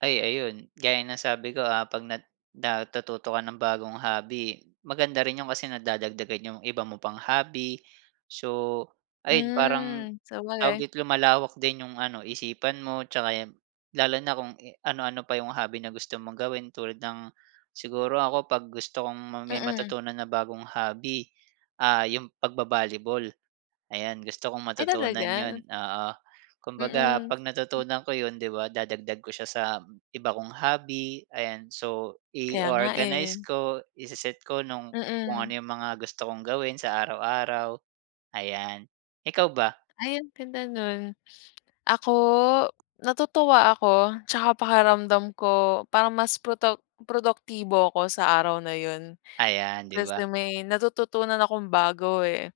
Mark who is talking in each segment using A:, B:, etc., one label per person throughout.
A: Ay ayun gaya ng sabi ko, ah, 'pag na natututo ka ng bagong hobby, maganda rin 'yong kasi nagdadagdagan 'yong iba mo pang hobby. So, ayun parang,
B: Mm,
A: tawag
B: sabagay.
A: dito lumalawak din 'yong ano isipan mo, tsaka yun lalo na kung anu-ano pa yung hobby na gusto mong gawin tulad ng siguro ako 'pag gusto kong may
B: Mm.
A: matutunan na bagong hobby, ah, yung pag-ba-volleyball, ayan gusto kong
B: Ay
A: matutunan
B: talaga?
A: yun, oo. Kumbaga
B: Mm.
A: pag
B: M
A: natutunan ko yun di ba dadagdag ko siya sa iba kong hobby, ayan. So
B: Kaya nga
A: i-o-organize
B: eh.
A: ko, i-se-set ko nung kung ano
B: Mm.
A: yung mga gusto kong gawin sa araw-araw ayan. Ikaw ba?
B: Ay ang ganda nun. Ako, natutuwa ako, tsaka pakiramdam ko parang mas proto produktibo ako sa araw na yun.
A: Ayan di ba?
B: Kasi may natututunan akong bago eh.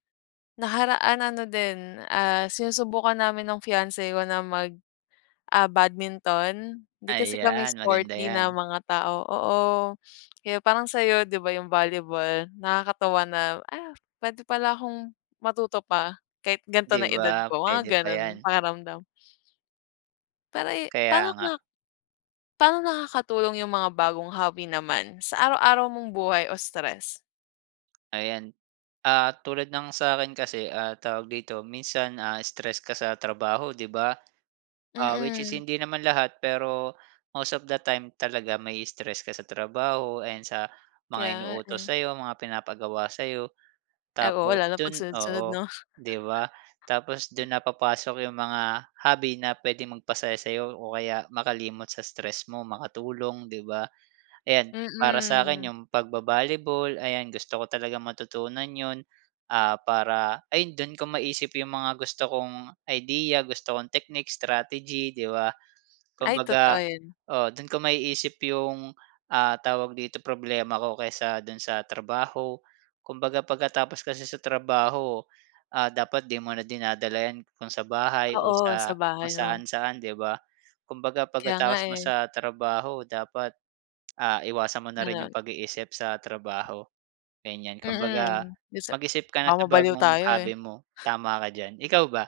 B: Nakaraan ano, din, ah, sinusubukan namin ng fiance ko na mag ah, badminton di kasi kami
A: Ayan maganda
B: sporty na
A: yan.
B: mga tao oo, kaya parang sa'yo di ba yung volleyball nakakatuwa na, ah, pwede pala akong matuto pa, kahit ganto
A: Di
B: na ang edad
A: ba?
B: ko mga
A: Pwede pa
B: ganun
A: yan.
B: pakiramdam. Pare paano
A: Kaya nga.
B: ka paano nakakatulong yung mga bagong hobby naman sa araw-araw mong buhay o stress?
A: Ayan. Ah, tulad ng sa'kin kasi ah tawag dito, minsan, ah, stress ka sa trabaho 'di ba? Ah, which is
B: Mm.
A: hindi naman lahat pero, most of the time talaga ma-i-stress ka sa trabaho and sa
B: Kaya
A: mga
B: nga eh.
A: inuutos sa'yo, mga pinapagawa sa'yo
B: Ay oo
A: tapos
B: lalo na
A: dun
B: pagsunod-sunod
A: oo
B: no?
A: 'di ba? Tapos dun na papasok 'yong mga hobby na puwedeng magpasaya sa'yo o kaya makalimot sa stress mo, makatulong 'di ba? Ayan para sa akin
B: Mm.
A: yung pag-ba-volleyball ayan gusto ko talagang matutunan yun. Ah, para ayun dun ko maisip yung mga gusto kong idea, gusto kong technique, strategy 'di ba?
B: Ay totoo
A: Kumbaga
B: yun.
A: oo doon ko maisip 'yong, ah, tawag dito problema ko kesa dun sa trabaho. Kumbaga pagkatapos kasi sa trabaho, ah, dapat 'di mo na dinadala yan kung sa bahay o
B: Oo sa
A: sa kung
B: bahay no?
A: saan-saan 'di ba? Kumbaga
B: Kaya nga
A: pagkatapos mo
B: eh.
A: sa trabaho dapat, ah, iwasan mo na rin yung
B: Ganon.
A: pag-iisip sa trabaho, ganyan. Kumbaga
B: Mm, dun sa
A: mag-isip ka na
B: baka
A: sa
B: mabaliw
A: bagong
B: tayo
A: hobby
B: eh.
A: mo tama ka diyan, ikaw ba?